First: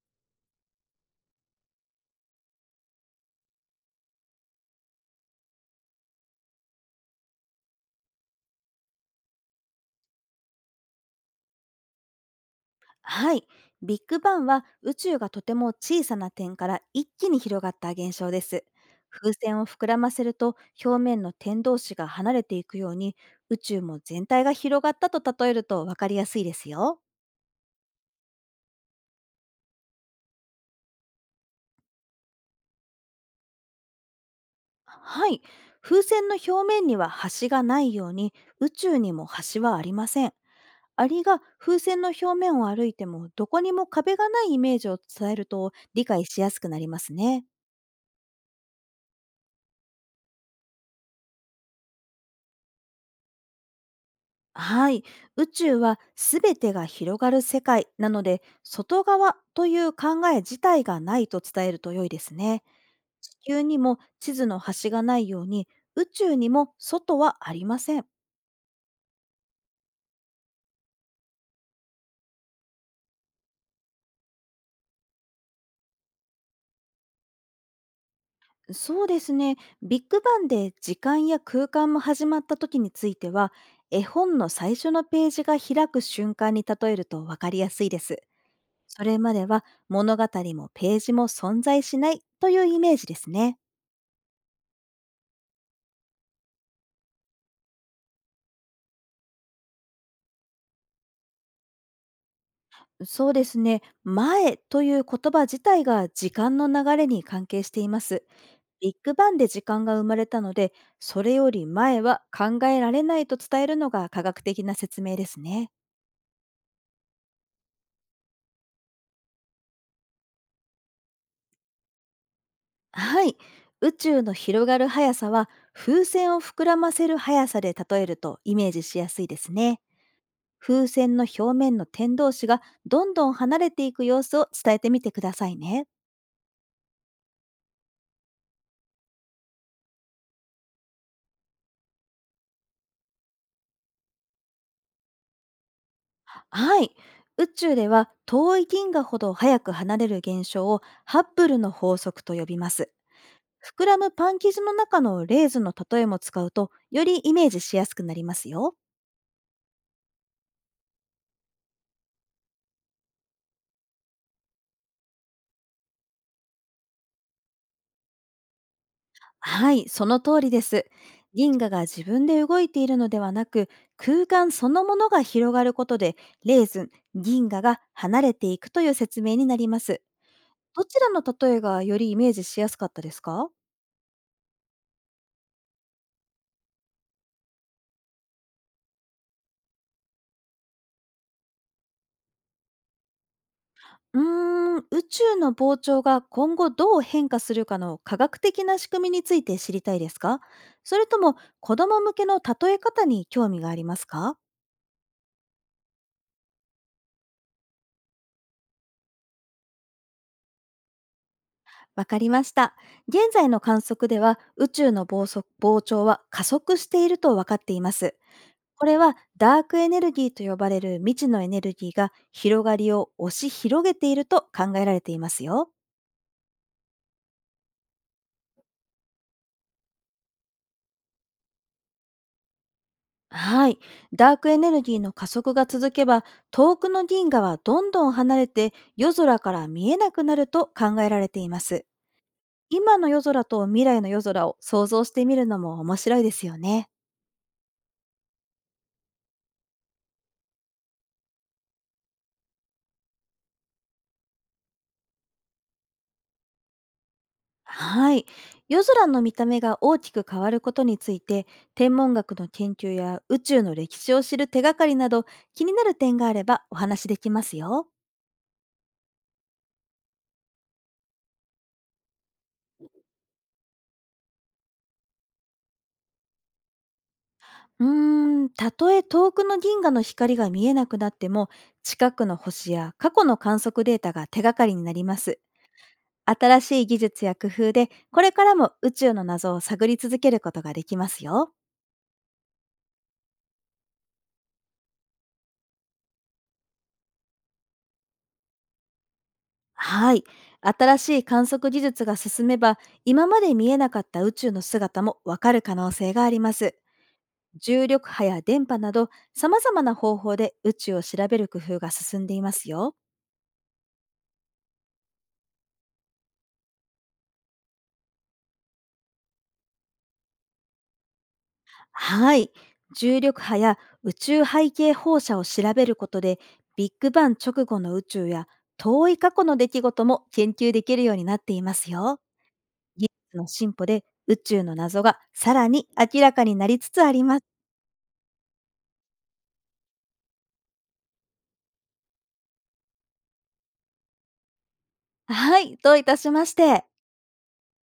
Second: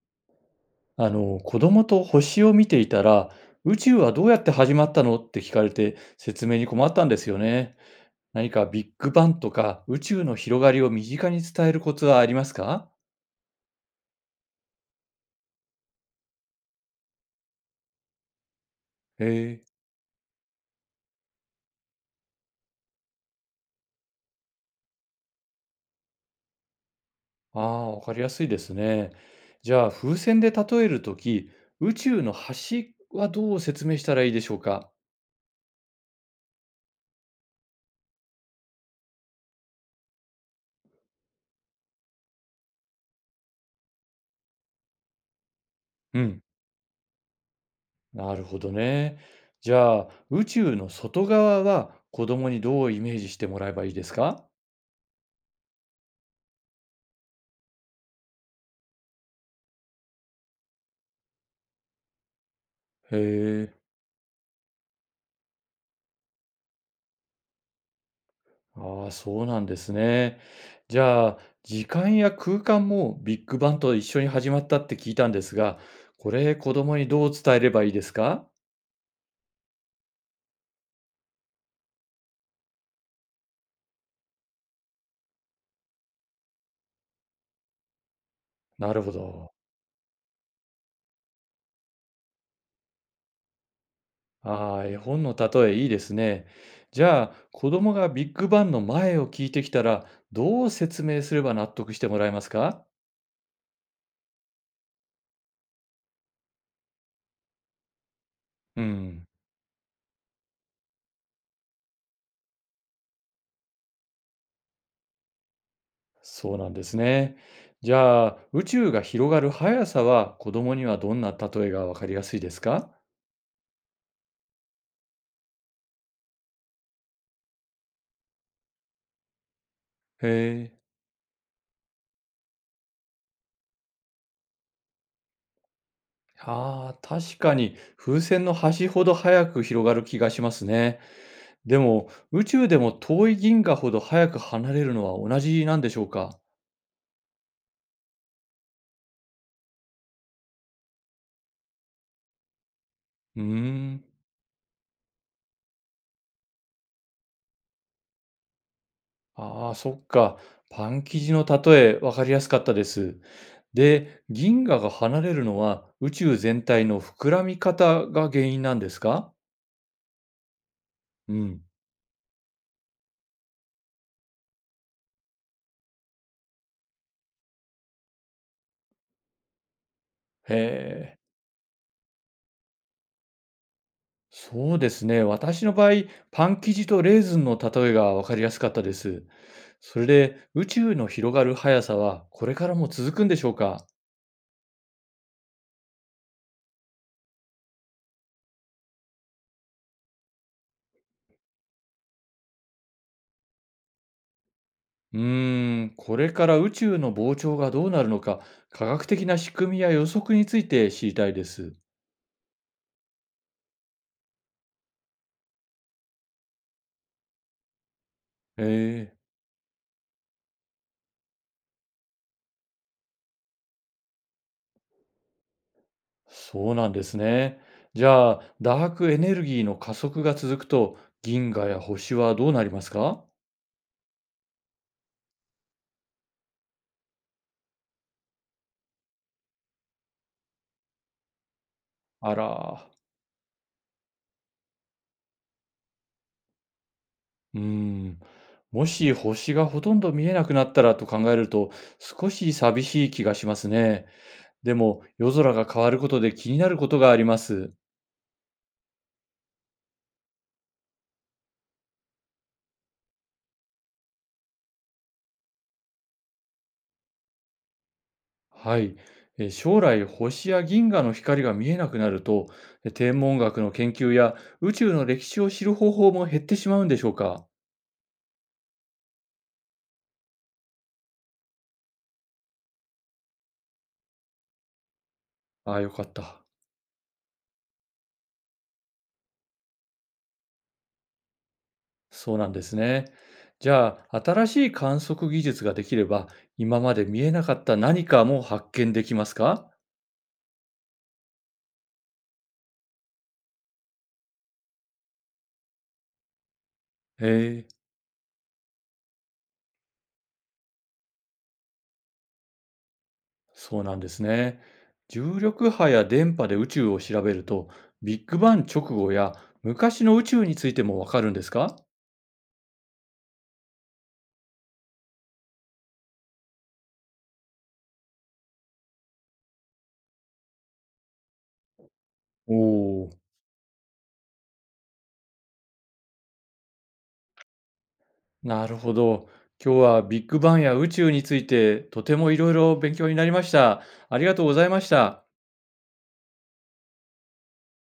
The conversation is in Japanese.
子供と星を見ていたら、宇宙はどうやって始まったのって聞かれて説明に困ったんですよね。何かビッグバンとか宇宙の広がりを身近に伝えるコツはありますか？はい。ビッグバンは宇宙がとても小さな点から一気に広がった現象です。へ風船え、を膨らませると、表面の点同士が離れていくように、宇宙も全体が広がったと例えると分かりやすいですよ。ああ、わかりやすいですね。じゃあ、風船で例えるとき、宇宙の端はどう説明したらいいでしょうか？はい。風船の表面には端がないように、宇宙にも端はありません。アリが風船の表面を歩いても、どこにも壁がないイメージを伝えると理う解しん、やすくなりますね。なるほどね。じゃあ、宇宙の外側は子供にどうイメージしてもらえばいいですか？はい。宇宙はすべてが広がる世界なので、外側という考え自体がないと伝えると良いですね。へ地球え。にも地図の端がないように、宇宙にも外はありません。ああ、そうなんですね。じゃあ、時間や空間もビッグバンと一緒に始まったって聞いたんですが、これ子供にどう伝えればいいですか？そうですね。ビッグバンで時間や空間も始まった時については、絵本の最初のページが開く瞬間に例えると分かりやすいです。なるそほれまでど。は物語もページも存在しないというイメージですね。ああ、絵本の例えいいですね。じゃあ、子供がビッグバンの前を聞いてきたら、どう説明すれば納得してもらえますか？そうですね。前という言葉自体が時間の流れに関係しています。うビッグん、バンで時間が生まれたので、それより前は考えられないと伝えるのが科学的な説明ですね。そうなんですね。じゃあ、宇宙が広がる速さは子供にはどんな例えがわかりやすいですか？はい。宇宙の広がる速さは、風船を膨らませる速さで例えるとイメージしやすいですね。へえ。風船の表面の点同士がどんどん離れていく様子を伝えてみてくださいね。ああ、確かに風船の端ほど早く広がる気がしますね。でも宇宙でも遠い銀河ほど早く離れるのは同じなんでしょうか？はい。宇宙では遠い銀河ほど早く離れる現象をハッブルの法則と呼びます。うー膨らん。むパン生地の中のレーズンの例えも使うと、よりイメージしやすくなりますよ。ああ、そっか。パン生地の例え分かりやすかったです。で、銀河が離れるのは宇宙全体の膨らみ方が原因なんですか？はい、その通りです。う銀ん。河が自分で動いているのではなく、空間そのものが広がることで、レーズン、銀河が離れていくという説明になります。どちらへえ。の例えがよりイメージしやすかったですか？そうですね。私の場合、パン生地とレーズンの例えが分かりやすかったです。それで、宇宙の広がる速さはこれからも続くんでしょうか？宇宙の膨張が今後どう変化するかの科学的な仕組みについて知りたいですか？それとも子供向けの例え方に興味がありますか？うーん、これから宇宙の膨張がどうなるのか、科学的な仕組みや予測について知りたいです。わかりました。現在の観測では、宇宙の膨速膨張は加速していると分かっています。えこれはえ、ダークエネルギーと呼ばれる未知のエネルギーが広がりを押し広げていると考えられていますよ。そうなんですね。じゃあ、ダークエネルギーの加速が続くと、銀河や星はどうなりますか？はい。ダークエネルギーの加速が続けば、遠くの銀河はどんどん離れて、夜空から見えなくなると考えられています。あら。今の夜空と未来の夜空を想像してみるのも面白いですよね。うーん。もし星がほとんど見えなくなったらと考えると少し寂しい気がしますね。でも夜空が変わることで気になることがあります。はい。夜空の見た目が大きく変わることについて、天文学の研究や宇宙の歴史を知る手がかりなど、気になる点があればお話しできますよ。はい。将来星や銀河の光が見えなくなると天文学の研究や宇宙の歴史を知る方法も減ってしまうんでしょうか？たとえ遠くの銀河の光が見えなくなっても、近くの星や過去の観測データが手がかりになります。ああ、よかった。新しい技術や工夫で、これからも宇宙の謎を探り続けることができますよ。そうなんですね。じゃあ、新しい観測技術ができれば今まで見えなかった何かも発見できますか？はい。新しい観測技術が進めば、今まで見えなかった宇宙の姿もわかる可能性があります。へえ。重力波や電波など、様々な方法で宇宙を調べる工夫が進んでいますよ。そうなんですね。重力波や電波で宇宙を調べると、ビッグバン直後や昔の宇宙についてもわかるんですか？はい。重力波や宇宙背景放射を調べることで、ビッグバン直後の宇宙や遠い過去の出来事も研究できるようになっていますよ。お技おー、術の進歩で、宇宙の謎がさらに明らかになりつつあります。なるほど。今日はビッグバンや宇宙についてとてもいろいろ勉強になりました。ありがとうございました。はい、どういたしまして。